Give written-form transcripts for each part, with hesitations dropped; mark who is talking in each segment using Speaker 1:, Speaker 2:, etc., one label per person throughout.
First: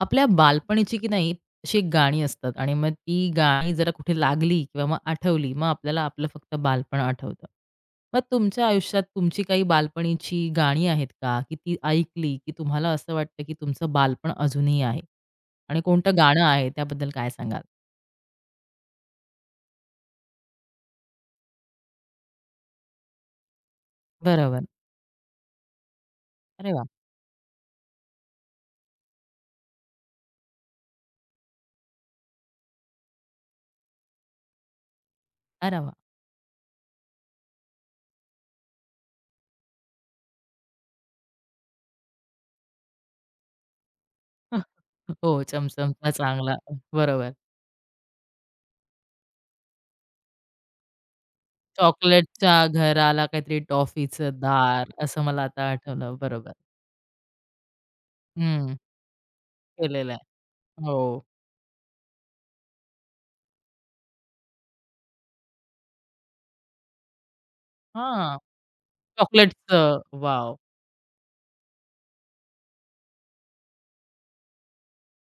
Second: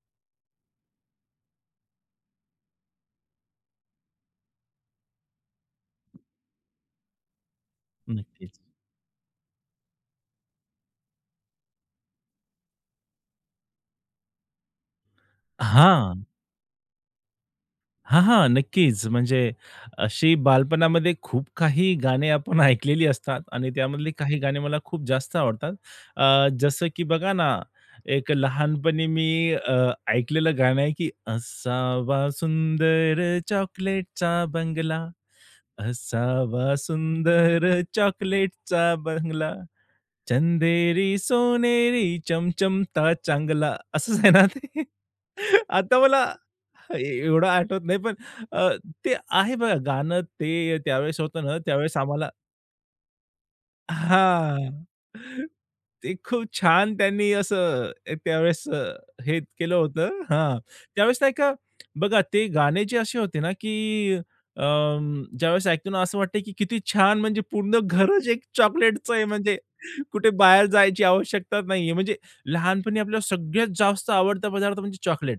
Speaker 1: आपल्या बालपणीची की नाही अशी एक गाणी असतात आणि मग ती गाणी जरा कुठे लागली किंवा मग आठवली, मग आपल्याला आपलं फक्त बालपण आठवतं. मग
Speaker 2: नक्कीच.
Speaker 1: तुमच्या आयुष्यात तुमची काही बालपणीची गाणी आहेत का? की ती ऐकली की तुम्हाला असं वाटतं की तुमचं बालपण अजूनही आहे? आणि कोणतं
Speaker 2: हां.
Speaker 1: गाणं आहे त्याबद्दल काय सांगाल?
Speaker 2: हां, हां. नक्कीच. म्हणजे अशी बालपणामध्ये खूप काही गाणी आपण ऐकलेली असतात आणि त्यामधली काही गाणी
Speaker 1: बरोबर.
Speaker 2: मला खूप जास्त आवडतात.
Speaker 1: अरे वाह!
Speaker 2: जसं की बघा ना, एक लहानपणी मी ऐकलेलं गाणं आहे की असावा सुंदर चॉकलेटचा बंगला,
Speaker 1: अरे वाह!
Speaker 2: असावा सुंदर चॉकलेटचा बंगला. चंदेरी सोनेरी चमचमता चांगला असंच आहे ना ते?
Speaker 1: हो,
Speaker 2: आता
Speaker 1: चमचमचा
Speaker 2: मला
Speaker 1: चांगला बरोबर.
Speaker 2: एवढं आठवत नाही पण अ, ते आहे बघा गाणं ते त्यावेळेस होतं ना, त्यावेळेस आम्हाला
Speaker 1: चॉकलेटच्या घराला काहीतरी टॉफीचं
Speaker 2: हां.
Speaker 1: दार असं मला आता
Speaker 2: ते
Speaker 1: आठवलं.
Speaker 2: खूप
Speaker 1: बरोबर.
Speaker 2: छान त्यांनी असं त्यावेळेस
Speaker 1: हं,
Speaker 2: हे केलं
Speaker 1: केलेलं आहे.
Speaker 2: होतं. हां,
Speaker 1: हो.
Speaker 2: त्यावेळेस नाही का बघा ते गाणे जे असे होते ना, की अं, ज्यावेळेस ऐकतो ना असं वाटतं, की किती छान म्हणजे पूर्ण घरच
Speaker 1: हां,
Speaker 2: एक चॉकलेटचं आहे म्हणजे
Speaker 1: चॉकलेटचं.
Speaker 2: कुठे
Speaker 1: वॉव!
Speaker 2: बाहेर जायची आवश्यकता नाहीये. म्हणजे लहानपणी आपल्याला सगळ्यात जास्त आवडता पदार्थ म्हणजे चॉकलेट.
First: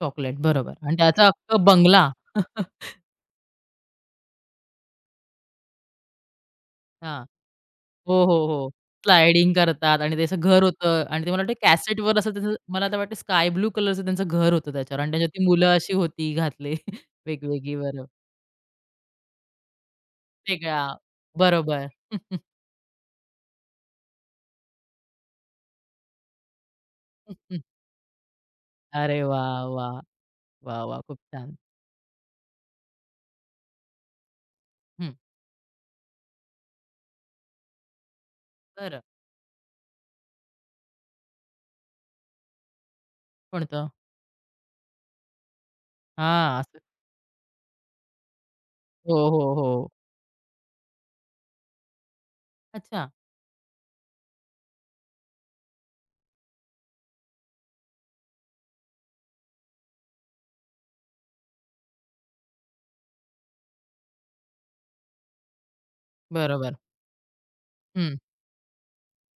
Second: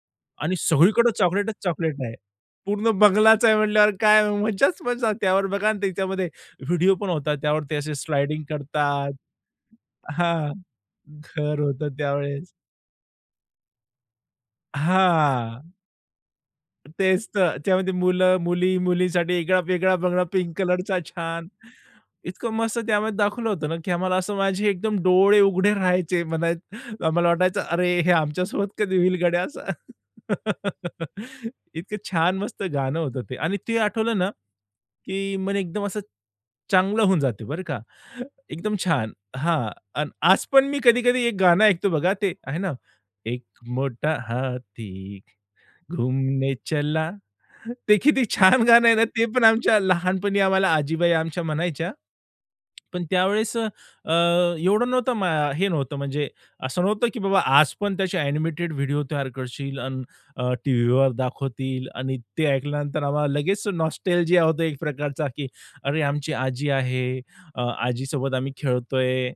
Speaker 1: चॉकलेट
Speaker 2: आणि
Speaker 1: बरोबर आणि
Speaker 2: सगळीकडे
Speaker 1: त्याचा
Speaker 2: चॉकलेटच
Speaker 1: अख्खा
Speaker 2: चॉकलेट
Speaker 1: बंगला.
Speaker 2: आहे. पूर्ण बंगलाच आहे म्हटल्यावर काय मजाच मजा. त्यावर बघा ना त्याच्यामध्ये व्हिडिओ पण
Speaker 1: हां.
Speaker 2: होता. त्यावर ते असे
Speaker 1: हो, हो,
Speaker 2: स्लाइडिंग
Speaker 1: हो.
Speaker 2: करतात
Speaker 1: स्लायडिंग करतात आणि त्याचं
Speaker 2: हां.
Speaker 1: घर होतं आणि ते मला वाटतं
Speaker 2: घर होतं
Speaker 1: कॅसेटवर असं
Speaker 2: त्यावेळेस.
Speaker 1: त्याचं मला तर वाटतं स्काय ब्लू कलरचं त्यांचं घर होतं त्याच्यावर आणि त्याच्यात ती
Speaker 2: हां.
Speaker 1: मुलं अशी होती घातली
Speaker 2: तेच तर.
Speaker 1: वेगवेगळी
Speaker 2: त्यामध्ये
Speaker 1: बरोबर.
Speaker 2: मुलं, मुली, मुलींसाठी वेगळा वेगळा बंगला पिंक
Speaker 1: वेगळा.
Speaker 2: कलरचा छान.
Speaker 1: बरोबर.
Speaker 2: इतकं मस्त त्यामध्ये दाखवलं होतं ना, की आम्हाला असं माझे एकदम डोळे उघडे राहायचे. म्हणाय आम्हाला वाटायचं, "अरे, हे आमच्यासोबत कधी होईल
Speaker 1: अरे
Speaker 2: गड्या
Speaker 1: वाह!
Speaker 2: असं?"
Speaker 1: वाह! वाह! वाह! खूप छान.
Speaker 2: इतकं छान मस्त गाणं होतं ते आणि ते आठवलं ना,
Speaker 1: हं.
Speaker 2: की मन एकदम असं चांगलं होऊन जाते बरं का. एकदम
Speaker 1: बरं.
Speaker 2: छान. हां. अन् आज पण मी कधी-कधी एक गाणं ऐकतो बघा, ते आहे ना, "एक
Speaker 1: कोणतं?
Speaker 2: मोठा हाती घुमने
Speaker 1: हां, असं.
Speaker 2: चला. ते किती छान गाणं आहे ना,
Speaker 1: हो,
Speaker 2: ते पण
Speaker 1: हो,
Speaker 2: आमच्या
Speaker 1: हो.
Speaker 2: लहानपणी आम्हाला आजीबाई आमच्या म्हणायच्या. पण
Speaker 1: अच्छा.
Speaker 2: त्यावेळेस एवढं नव्हतं हे नव्हतं म्हणजे असं नव्हतं, की बाबा आज पण त्याचे एनिमेटेड व्हिडिओ तयार करशील अन् टीव्हीवर दाखवतील आणि ते ऐकल्यानंतर आम्हाला लगेच नॉस्टॅल्जिया होतो एक प्रकारचा, की अरे, आमची आजी
Speaker 1: बरोबर.
Speaker 2: आहे. अ,
Speaker 1: हं.
Speaker 2: आजीसोबत आम्ही खेळतोय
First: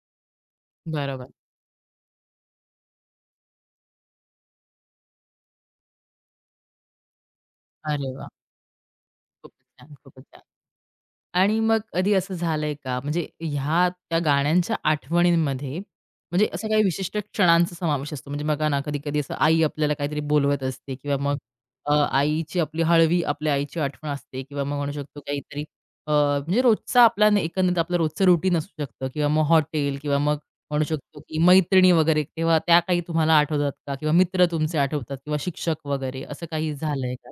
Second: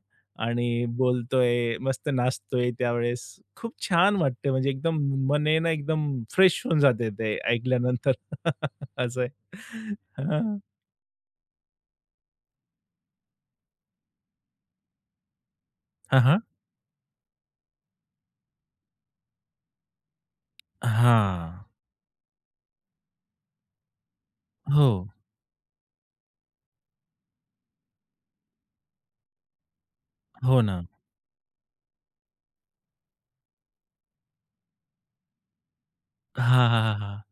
Speaker 2: आणि
Speaker 1: बरोबर.
Speaker 2: बोलतोय, मस्त नाचतोय त्यावेळेस. खूप छान वाटते म्हणजे एकदम मन आहे ना एकदम फ्रेश होऊन जाते ते
Speaker 1: अरे
Speaker 2: ऐकल्यानंतर.
Speaker 1: वाह!
Speaker 2: असं आहे.
Speaker 1: खूपच छान, खूपच छान.
Speaker 2: हां.
Speaker 1: आणि मग कधी असं झालंय का? म्हणजे ह्या त्या गाण्यांच्या आठवणींमध्ये
Speaker 2: हां, हां.
Speaker 1: म्हणजे असं काही विशिष्ट क्षणांचा समावेश असतो. म्हणजे बघा ना, कधी-कधी असं आई आपल्याला काहीतरी बोलवत असते किंवा मग
Speaker 2: हां.
Speaker 1: अ, आईची आपली हळवी आपल्या आईची आठवण असते किंवा मग
Speaker 2: हो.
Speaker 1: म्हणू शकतो काहीतरी म्हणजे रोजचा आपला एकंदरीत आपलं रोजचं रुटीन असू शकतं किंवा मग हॉटेल किंवा मग
Speaker 2: हो ना.
Speaker 1: म्हणू शकतो की मैत्रिणी वगैरे तेव्हा त्या काही तुम्हाला आठवतात का? किंवा मित्र तुमचे आठवतात किंवा शिक्षक वगैरे असं
Speaker 2: हां,
Speaker 1: काही
Speaker 2: हां, हां,
Speaker 1: झालंय
Speaker 2: हां.
Speaker 1: का?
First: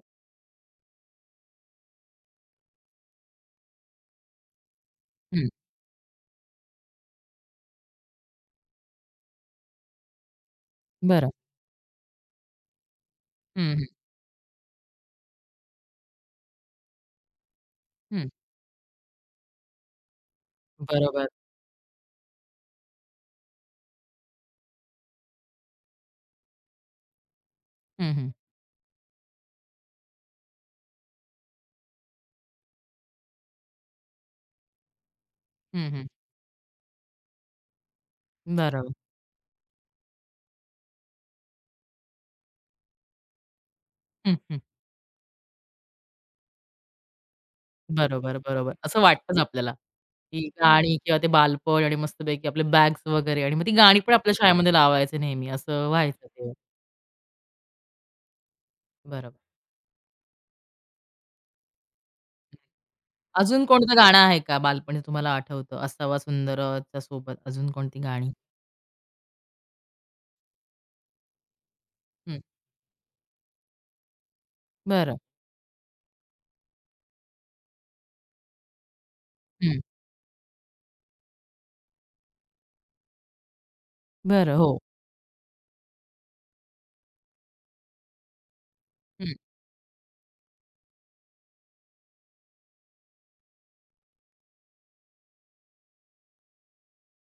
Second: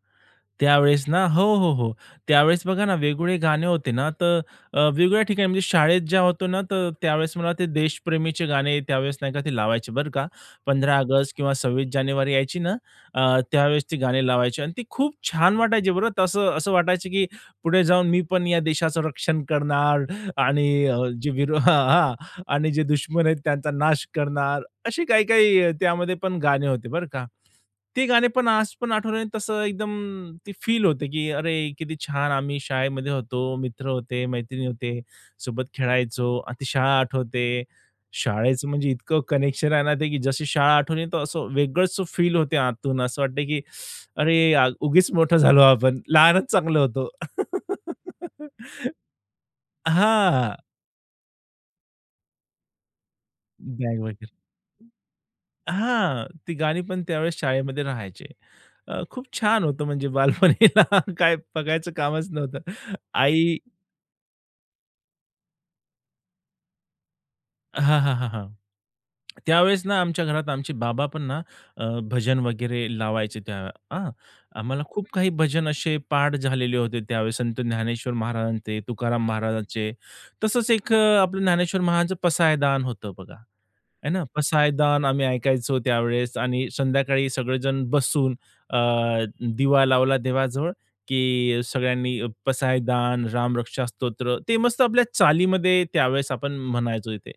Speaker 2: त्यावेळेस ना हो, हो, हो. त्यावेळेस बघा ना वेगवेगळे गाणे होते ना, तर वेगवेगळ्या ठिकाणी
Speaker 1: हं.
Speaker 2: म्हणजे शाळेत जेव्हा होतो ना, तर त्यावेळेस मला ते देशप्रेमीचे गाणे त्यावेळेस नाही का ते लावायचे बरं का. 15
Speaker 1: बरं.
Speaker 2: ऑगस्ट किंवा 26 जानेवारी यायची ना, अ,
Speaker 1: हं, हं,
Speaker 2: त्यावेळेस ती गाणी लावायची आणि ती खूप छान वाटायची बरं. तसं असं वाटायचं की पुढे जाऊन मी
Speaker 1: हं.
Speaker 2: पण या देशाचं रक्षण करणार आणि अ,
Speaker 1: बरोबर.
Speaker 2: जे विरो हां, हां. आणि जे दुश्मन आहेत त्यांचा नाश करणार. असे काही-काही त्यामध्ये पण गाणे होते बरं का. ते
Speaker 1: हं,
Speaker 2: गाणे
Speaker 1: हं.
Speaker 2: पण आज पण आठवल्याने तसं एकदम ते फील होतं, की अरे किती छान आम्ही शाळेमध्ये होतो, मित्र होते, मैत्रिणी होते, सोबत
Speaker 1: हं, हं.
Speaker 2: खेळायचो. आता ती शाळा आठवते. शाळेचं म्हणजे
Speaker 1: बरोबर.
Speaker 2: इतकं कनेक्शन आहे ना ते, की जशी शाळा आठवली तर असं वेगळंच फील होते आतून. असं वाटतं, की
Speaker 1: हं,
Speaker 2: अरे
Speaker 1: हं.
Speaker 2: उगीच मोठं झालो आपण. लहानच चांगलं होतो.
Speaker 1: बरोबर, बरोबर. असं वाटतंच आपल्याला, की
Speaker 2: हां.
Speaker 1: गाणी किंवा ते बालपण आणि मस्तपैकी आपले बॅग्स वगैरे आणि मग ती गाणी
Speaker 2: बॅग
Speaker 1: पण आपल्या शाळेमध्ये लावायचे नेहमी असं व्हायचं
Speaker 2: हां,
Speaker 1: ते.
Speaker 2: ती गाणी पण त्यावेळेस शाळेमध्ये राहायचे. खूप
Speaker 1: बरोबर.
Speaker 2: छान होतं म्हणजे बालपणीला काय बघायचं कामच नव्हतं. आई
Speaker 1: अजून कोणतं गाणं आहे का बालपणी तुम्हाला आठवतं? असावा सुंदरच्या सोबत अजून कोणती
Speaker 2: हां, हां, हां,
Speaker 1: गाणी?
Speaker 2: हां. त्यावेळेस ना आमच्या घरात आमचे बाबा पण ना अ, भजन
Speaker 1: हं.
Speaker 2: वगैरे लावायचे त्या हां, आम्हाला खूप
Speaker 1: बरं.
Speaker 2: काही भजन असे पाठ झालेले होते त्यावेळेस संत ज्ञानेश्वर महाराजांचे, तुकाराम
Speaker 1: हं.
Speaker 2: महाराजांचे. तसंच एक आपलं ज्ञानेश्वर महाराजांचं पसायदान होतं बघा, आहे ना.
Speaker 1: बरं. हो.
Speaker 2: पसायदान आम्ही ऐकायचो त्यावेळेस आणि संध्याकाळी सगळेजण बसून अ,
Speaker 1: हं.
Speaker 2: दिवा लावला देवाजवळ, की सगळ्यांनी पसायदान, रामरक्षा स्तोत्र ते मस्त आपल्या चालीमध्ये त्यावेळेस आपण म्हणायचो इथे.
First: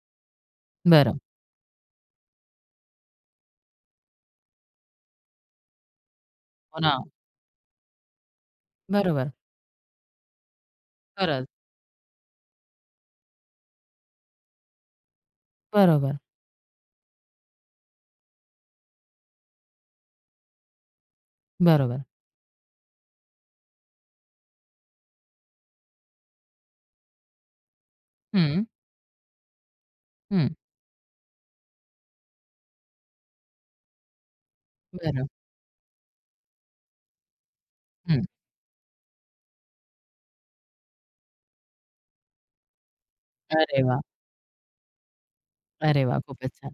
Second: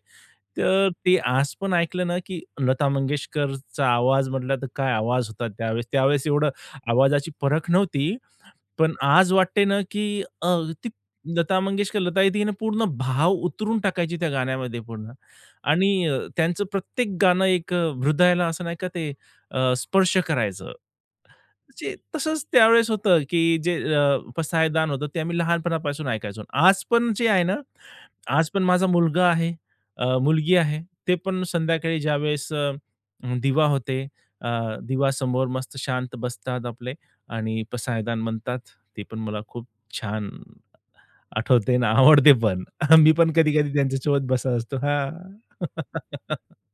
Speaker 2: तर ते
Speaker 1: बरं.
Speaker 2: आज पण ऐकलं ना, की लता मंगेशकरचा आवाज म्हटला तर काय आवाज होता त्यावेळेस. त्यावेळेस एवढं
Speaker 1: हो ना.
Speaker 2: आवाजाची परख नव्हती. पण
Speaker 1: बरोबर.
Speaker 2: आज वाटते ना, की ती
Speaker 1: खरंच.
Speaker 2: लता मंगेशकर, लता दीदीनं पूर्ण भाव उतरून टाकायची त्या गाण्यामध्ये पूर्ण आणि
Speaker 1: बरोबर.
Speaker 2: त्यांचं प्रत्येक गाणं एक हृदयाला असं नाही का ते स्पर्श करायचं. म्हणजे
Speaker 1: बरोबर.
Speaker 2: तसंच त्यावेळेस होतं, की जे पसायदान होतं ते आम्ही लहानपणापासून ऐकायचो. आज पण जे आहे ना, आज पण
Speaker 1: हं.
Speaker 2: माझा मुलगा आहे,
Speaker 1: हं.
Speaker 2: मुलगी आहे. ते पण संध्याकाळी ज्यावेळेस दिवा होते, अ,
Speaker 1: बरं.
Speaker 2: दिवासमोर मस्त शांत बसतात आपले आणि पसायदान
Speaker 1: हं.
Speaker 2: म्हणतात. ते पण मला खूप छान आठवते आणि आवडते पण. मी पण कधी-कधी
Speaker 1: अरे वाह!
Speaker 2: त्यांच्यासोबत बसत असतो. हां.
Speaker 1: अरे वाह! खूपच छान.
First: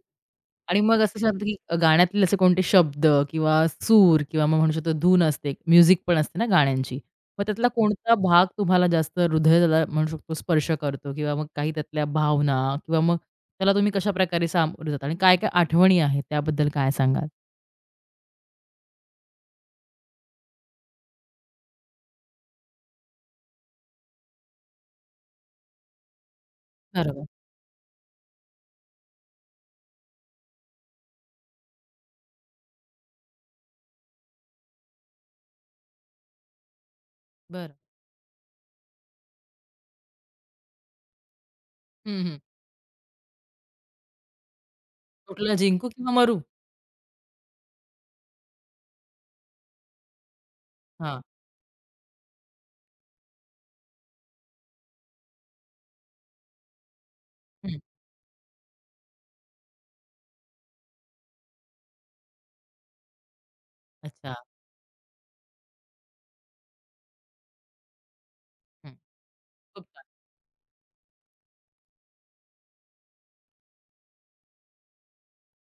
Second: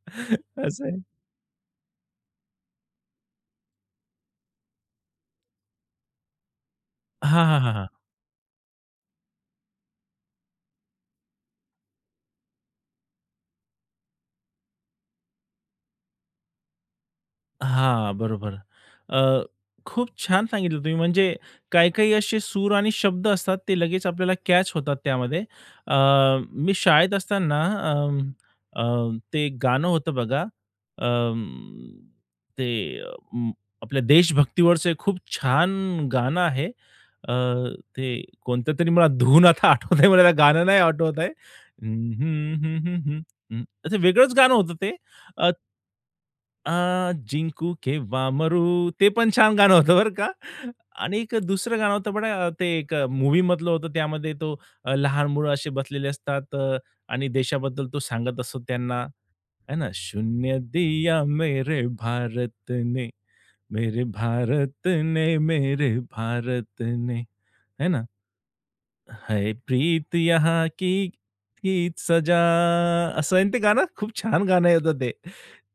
Speaker 1: आणि
Speaker 2: असं आहे.
Speaker 1: मग असं सांगतो, की गाण्यातले असे कोणते शब्द किंवा सूर किंवा मग म्हणू शकतो धून असते, म्युझिक पण असते ना गाण्यांची.
Speaker 2: हां,
Speaker 1: मग
Speaker 2: हां,
Speaker 1: त्यातला
Speaker 2: हां,
Speaker 1: कोणता भाग तुम्हाला जास्त हृदयाला म्हणू शकतो स्पर्श करतो किंवा मग काही त्यातल्या भावना किंवा मग त्याला तुम्ही कशाप्रकारे सामोरे जाता आणि काय-काय आठवणी आहेत त्याबद्दल काय सांगाल?
Speaker 2: हां, बरोबर. अ, खूप छान सांगितलं तुम्ही. म्हणजे काही-काही असे सूर आणि शब्द असतात, ते लगेच आपल्याला कॅच होतात त्यामध्ये. अ, मी शाळेत
Speaker 1: बरोबर.
Speaker 2: असताना अं, ते गाणं होतं बघा, अं, ते अं, आपल्या देशभक्तीवरचं एक खूप छान गाणं आहे. अ,
Speaker 1: बरं.
Speaker 2: ते कोणतं तरी मला धून आता आठवत आहे, मला त्या गाणं नाही आठवत आहे. हं,
Speaker 1: हं, हं.
Speaker 2: हं, हं, हं, हं, असं वेगळंच गाणं होतं ते.
Speaker 1: कुठला जिंकू किंवा मरू?
Speaker 2: जिंकू केव्हा मरू, ते पण छान गाणं होतं बरं का. आणि
Speaker 1: हां.
Speaker 2: एक दुसरं गाणं होतं बघा ते एक मूव्हीमधलं होतं. त्यामध्ये तो लहान मुलं असे बसलेले असतात आणि
Speaker 1: हं.
Speaker 2: देशाबद्दल तो सांगत असतो त्यांना, है ना. शून्य दिया मेरे भारत ने, मेरे
Speaker 1: अच्छा.
Speaker 2: भारत ने, मेरे भारत ने, है ना.
Speaker 1: हं.
Speaker 2: है
Speaker 1: खूप छान.
Speaker 2: प्रीत यहाँ की हीच सजा असं आहे ना ते गाणं खूप छान गाणं आहे होतं ते.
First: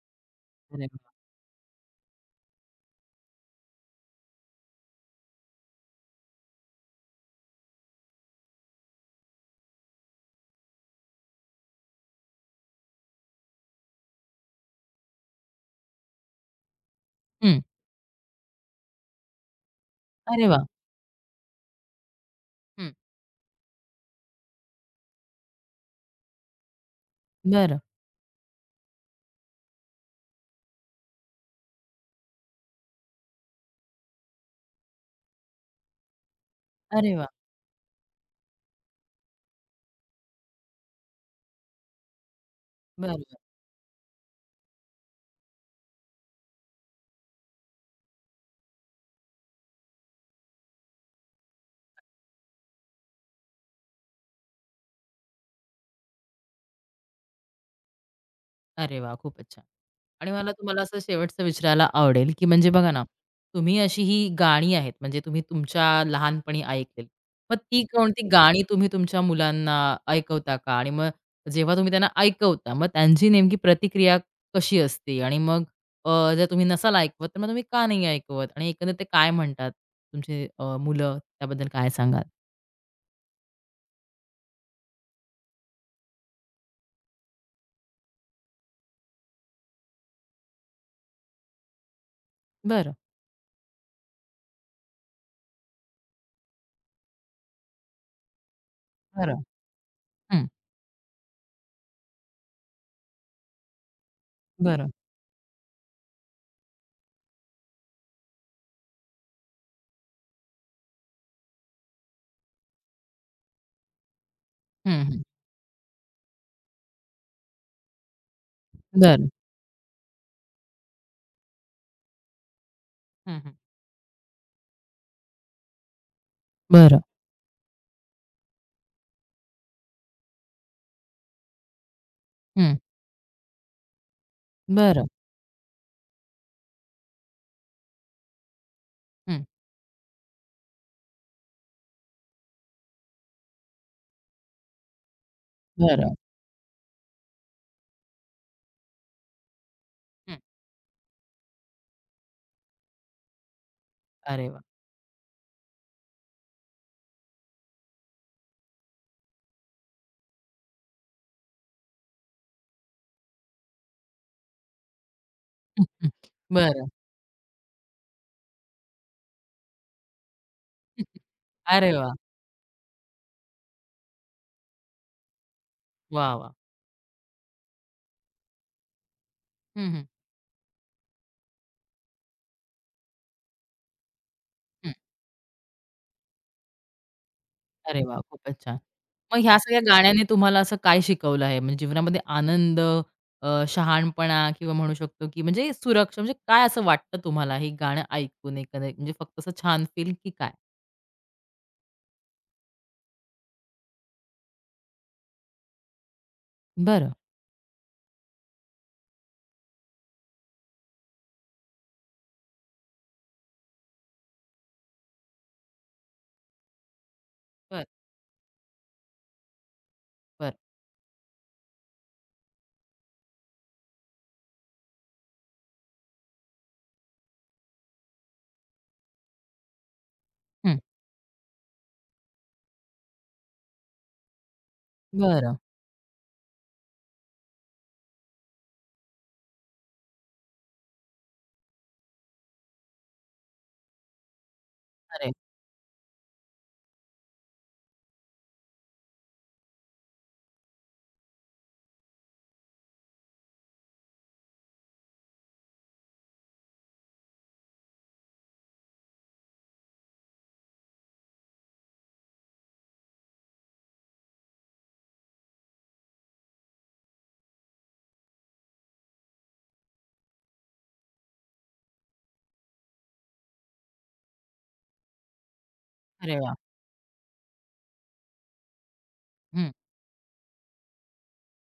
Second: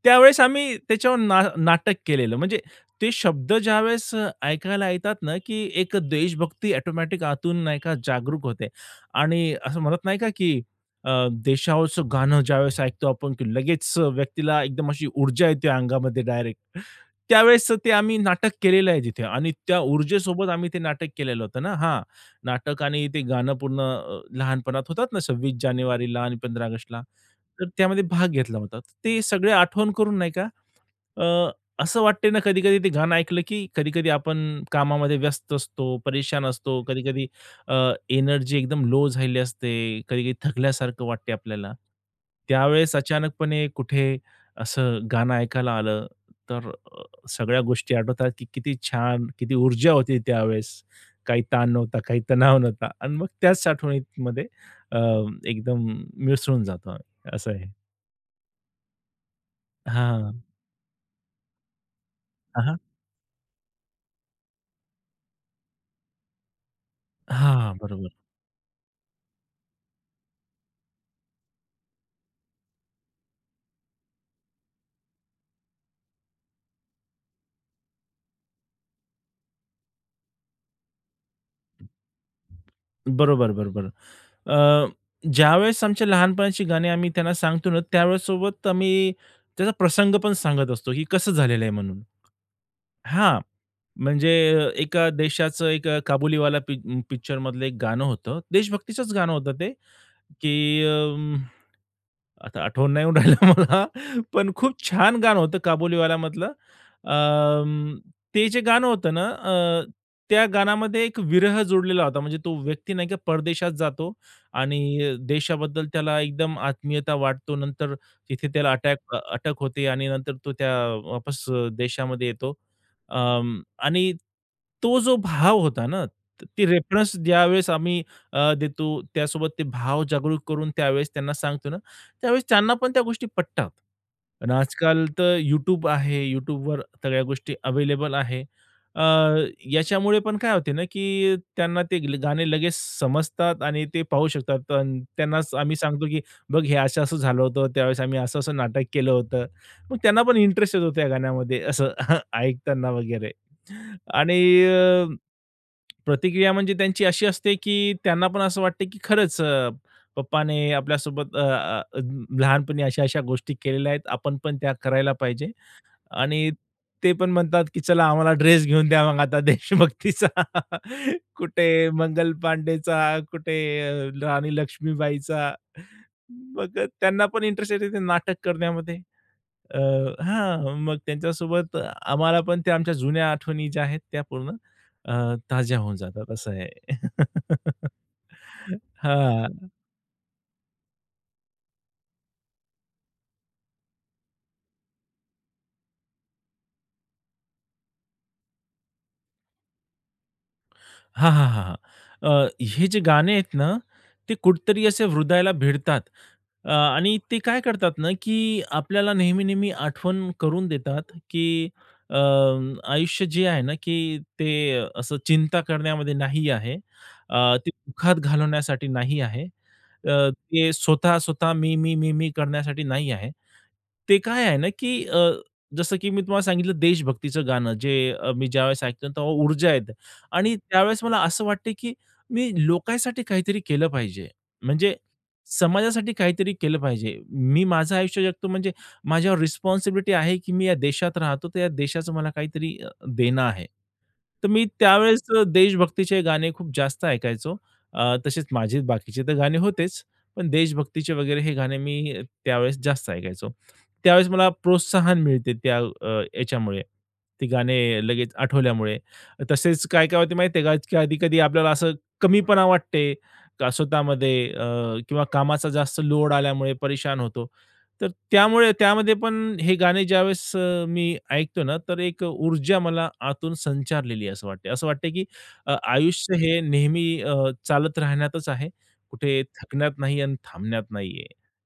Speaker 2: त्यावेळेस आम्ही
Speaker 1: अरे वाह!
Speaker 2: त्याच्यावर ना नाटक केलेलं. म्हणजे ते शब्द ज्यावेळेस ऐकायला येतात ना, की एक देशभक्ती ऑटोमॅटिक आतून नाही का जागरूक होते आणि असं म्हणत नाही का, की अ, देशावरचं गाणं ज्यावेळेस ऐकतो आपण, की लगेच व्यक्तीला एकदम अशी ऊर्जा येते अंगामध्ये डायरेक्ट.
Speaker 1: हं.
Speaker 2: त्यावेळेस ते आम्ही नाटक केलेलं आहे तिथे आणि त्या
Speaker 1: अरे
Speaker 2: ऊर्जेसोबत
Speaker 1: वाह!
Speaker 2: आम्ही ते नाटक केलेलं होतं ना. हां. नाटक
Speaker 1: हं.
Speaker 2: आणि ते गाणं पूर्ण लहानपणात होतात ना 26 जानेवारीला आणि 15 ऑगस्टला, तर
Speaker 1: बरं.
Speaker 2: त्यामध्ये भाग घेतला होता. तर ते सगळे आठवण करून नाही का अ, असं वाटते ना कधी-कधी ते गाणं ऐकलं, की कधी-कधी आपण कामामध्ये व्यस्त असतो, परेशान असतो,
Speaker 1: अरे
Speaker 2: कधी-कधी
Speaker 1: वाह!
Speaker 2: एनर्जी एकदम लो झालेली असते, कधी-कधी थकल्यासारखं वाटते आपल्याला. त्यावेळेस
Speaker 1: बरं.
Speaker 2: अचानकपणे कुठे असं गाणं ऐकायला आलं, तर सगळ्या गोष्टी आठवतात, की किती छान, किती ऊर्जा होती त्यावेळेस. काही ताण नव्हता, काही तणाव नव्हता आणि मग त्याच आठवणीमध्ये अ, एकदम मिसळून जातो आम्ही. असं आहे.
Speaker 1: अरे वाह! खूपच छान. आणि
Speaker 2: हां.
Speaker 1: मला तुम्हाला असं शेवटचं विचारायला आवडेल, की
Speaker 2: हां,
Speaker 1: म्हणजे
Speaker 2: हां.
Speaker 1: बघा ना, तुम्ही अशी ही गाणी आहेत, म्हणजे तुम्ही तुमच्या लहानपणी ऐकलेली. मग ती
Speaker 2: बरोबर.
Speaker 1: कोणती गाणी तुम्ही तुमच्या मुलांना ऐकवता का? आणि मग जेव्हा तुम्ही त्यांना ऐकवता, मग त्यांची नेमकी प्रतिक्रिया कशी असते? आणि मग अ, जर तुम्ही नसाल ऐकवत, तर मग तुम्ही का नाही ऐकवत? आणि एकंदरीत ते काय म्हणतात तुमचे मुलं? त्याबद्दल काय सांगाल?
Speaker 2: बरोबर, बरोबर. अ, ज्यावेळेस आमच्या लहानपणाची गाणी आम्ही त्यांना सांगतो ना, त्यावेळेस सोबत आम्ही त्याचा प्रसंग पण सांगत असतो, की कसं झालेलं आहे म्हणून.
Speaker 1: बरं,
Speaker 2: हां, म्हणजे एका देशाचं एक काबुलीवाला पिक्चरमधलं एक गाणं होतं. देशभक्तीचंच गाणं
Speaker 1: बरं.
Speaker 2: होतं ते,
Speaker 1: हं.
Speaker 2: की अं आता आठवण नाही येऊन राहिलं मला. पण खूप
Speaker 1: बरं.
Speaker 2: छान गाणं होतं काबुलीवालामधलं. अं, ते जे गाणं होतं ना, त्या गाण्यामध्ये एक विरह जोडलेला होता. म्हणजे तो व्यक्ती नाही का परदेशात जातो
Speaker 1: हं,
Speaker 2: आणि
Speaker 1: हं.
Speaker 2: देशाबद्दल त्याला एकदम आत्मीयता वाटतो. नंतर तिथे त्याला
Speaker 1: बरं.
Speaker 2: अटक होते आणि नंतर तो त्या वापस देशामध्ये येतो.
Speaker 1: हं, हं.
Speaker 2: आणि तो जो भाव होता ना, ते
Speaker 1: बरं.
Speaker 2: रेफरन्स ज्यावेळेस आम्ही देतो त्यासोबत ते भाव जागरूक करून त्यावेळेस त्यांना सांगतो ना त्यावेळेस त्यांना
Speaker 1: हं.
Speaker 2: पण त्या गोष्टी पटतात. पण आजकाल
Speaker 1: बरं.
Speaker 2: तर YouTube आहे. YouTubeवर सगळ्या गोष्टी अवेलेबल आहे. अ,
Speaker 1: हं.
Speaker 2: याच्यामुळे पण काय होते ना, की त्यांना ते गाणे लगेच समजतात आणि ते पाहू शकतात. अन् त्यांनाच आम्ही सांगतो,
Speaker 1: बरं.
Speaker 2: की "बघ हे असं-असं झालं होतं. त्यावेळेस आम्ही असं-असं नाटक केलं होतं." मग त्यांना
Speaker 1: हं.
Speaker 2: पण इंटरेस्ट येतो त्या गाण्यामध्ये असं ऐकताना वगैरे. आणि
Speaker 1: अरे वाह!
Speaker 2: अ, प्रतिक्रिया म्हणजे त्यांची अशी असते, की त्यांना पण असं वाटते, की खरंच पप्पाने आपल्यासोबत अ, अ, लहानपणी अशा-अशा गोष्टी केलेल्या आहेत. आपण पण त्या करायला पाहिजे
Speaker 1: हं, हं.
Speaker 2: आणि
Speaker 1: बरं.
Speaker 2: ते पण म्हणतात, की चला आम्हाला ड्रेस घेऊन द्या मग आता देशभक्तीचा. कुठे
Speaker 1: अरे वाह!
Speaker 2: मंगल पांडेचा, कुठे राणी लक्ष्मीबाईचा.
Speaker 1: वाह, वाह!
Speaker 2: मग त्यांना पण इंटरेस्ट येते ते नाटक करण्यामध्ये. अ,
Speaker 1: हं, हं.
Speaker 2: हां, मग त्यांच्यासोबत आम्हाला पण त्या आमच्या जुन्या आठवणी ज्या आहेत त्या पूर्ण
Speaker 1: हं.
Speaker 2: अ, ताज्या होऊन जातात असं आहे.
Speaker 1: अरे वाह! खूपच छान. मग ह्या
Speaker 2: हां.
Speaker 1: सगळ्या गाण्याने तुम्हाला असं काय शिकवलं आहे? म्हणजे जीवनामध्ये आनंद, शहाणपणा किंवा म्हणू शकतो, की म्हणजे सुरक्षा म्हणजे काय असं वाटतं तुम्हाला हे गाणं ऐकून एकंदरीत? म्हणजे फक्त असं छान फील की काय?
Speaker 2: हां, हां, हां, हां. अ, हे जे गाणे आहेत ना, ते कुठेतरी असे हृदयाला भिडतात.
Speaker 1: बरं.
Speaker 2: आणि ते काय करतात ना, की आपल्याला नेहमी-नेहमी आठवण करून देतात, की अ, आयुष्य जे आहे ना, की ते असं चिंता करण्यामध्ये नाही आहे. ते
Speaker 1: बरं,
Speaker 2: दुःखात घालवण्यासाठी नाही आहे.
Speaker 1: बरं.
Speaker 2: ते स्वतः, स्वतः, मी, मी, मी, मी करण्यासाठी नाही आहे. ते काय आहे ना, की जसं की मी तुम्हाला सांगितलं देशभक्तीचं गाणं जे मी ज्यावेळेस ऐकतो ना तेव्हा ऊर्जा येते. आणि
Speaker 1: हं.
Speaker 2: त्यावेळेस मला असं वाटते, की मी लोकांसाठी काहीतरी केलं पाहिजे. म्हणजे
Speaker 1: बरं.
Speaker 2: समाजासाठी काहीतरी केलं पाहिजे. मी माझं आयुष्य जगतो म्हणजे माझ्यावर रिस्पॉन्सिबिलिटी आहे, की मी या देशात राहतो, तर या देशाचं मला काहीतरी देणं आहे. तर मी त्यावेळेस
Speaker 1: अरे
Speaker 2: देशभक्तीचे गाणे खूप जास्त ऐकायचो. तसेच माझे बाकीचे तर गाणे होतेच, पण देशभक्तीचे वगैरे हे गाणे मी त्यावेळेस जास्त ऐकायचो. त्यावेळेस मला प्रोत्साहन मिळते त्या याच्यामुळे, ती गाणे लगेच आठवल्यामुळे. तसेच काय काय होते माहिती आहे का, की कधी-कधी आपल्याला असं कमीपणा वाटते का स्वतःमध्ये किंवा कामाचा जास्त लोड आल्यामुळे परेशान होतो. तर त्यामुळे त्यामध्ये पण हे गाणे ज्यावेळेस मी ऐकतो ना, तर एक ऊर्जा मला आतून संचारलेली असं वाटते. असं वाटते की आयुष्य
Speaker 1: अरे वाह!
Speaker 2: हे नेहमी चालत राहण्यातच आहे. कुठे
Speaker 1: हं.
Speaker 2: थकण्यात नाही आणि थांबण्यात नाहीये.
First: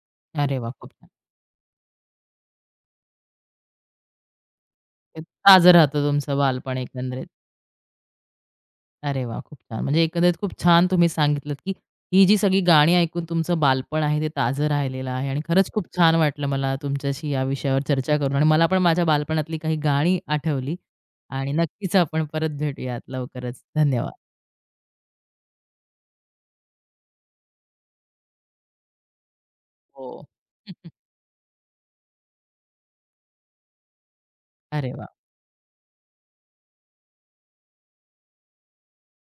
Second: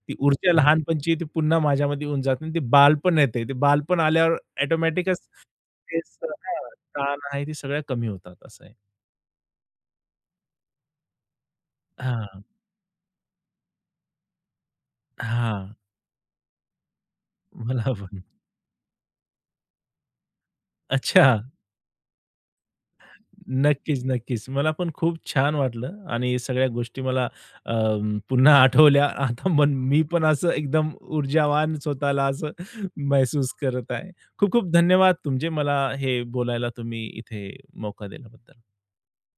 Speaker 2: ती ऊर्जा
Speaker 1: अरे वाह! खूप छान.
Speaker 2: लहानपणची ती पुन्हा माझ्यामध्ये येऊन जाते आणि ते बालपण येते. ते बालपण आल्यावर ऑटोमॅटिकच
Speaker 1: ताजं राहतं
Speaker 2: तेच
Speaker 1: तुमचं
Speaker 2: हां,
Speaker 1: बालपण
Speaker 2: ताण
Speaker 1: एकंदरीत.
Speaker 2: आहे ती सगळ्या कमी होतात असं आहे.
Speaker 1: अरे वाह! खूप छान. म्हणजे एकंदरीत खूप छान तुम्ही सांगितलत, की ही जी
Speaker 2: हां,
Speaker 1: सगळी गाणी ऐकून तुमचं बालपण आहे ते ताजं राहिलेलं आहे आणि
Speaker 2: हां.
Speaker 1: खरंच खूप छान वाटलं मला तुमच्याशी या विषयावर
Speaker 2: मला
Speaker 1: चर्चा
Speaker 2: पण.
Speaker 1: करून आणि मला पण माझ्या बालपणातली काही गाणी आठवली
Speaker 2: अच्छा.
Speaker 1: आणि नक्कीच आपण परत भेटूयात लवकरच.
Speaker 2: नक्कीच,
Speaker 1: धन्यवाद.
Speaker 2: नक्कीच. मला पण खूप छान वाटलं आणि सगळ्या गोष्टी मला अ, पुन्हा आठवल्या. आता मन मी
Speaker 1: हो.
Speaker 2: पण असं एकदम ऊर्जावान स्वतःला असं महसूस करत आहे. खूप खूप
Speaker 1: अरे
Speaker 2: धन्यवाद
Speaker 1: वाह!
Speaker 2: तुमचे मला हे बोलायला तुम्ही इथे मोका दिल्याबद्दल.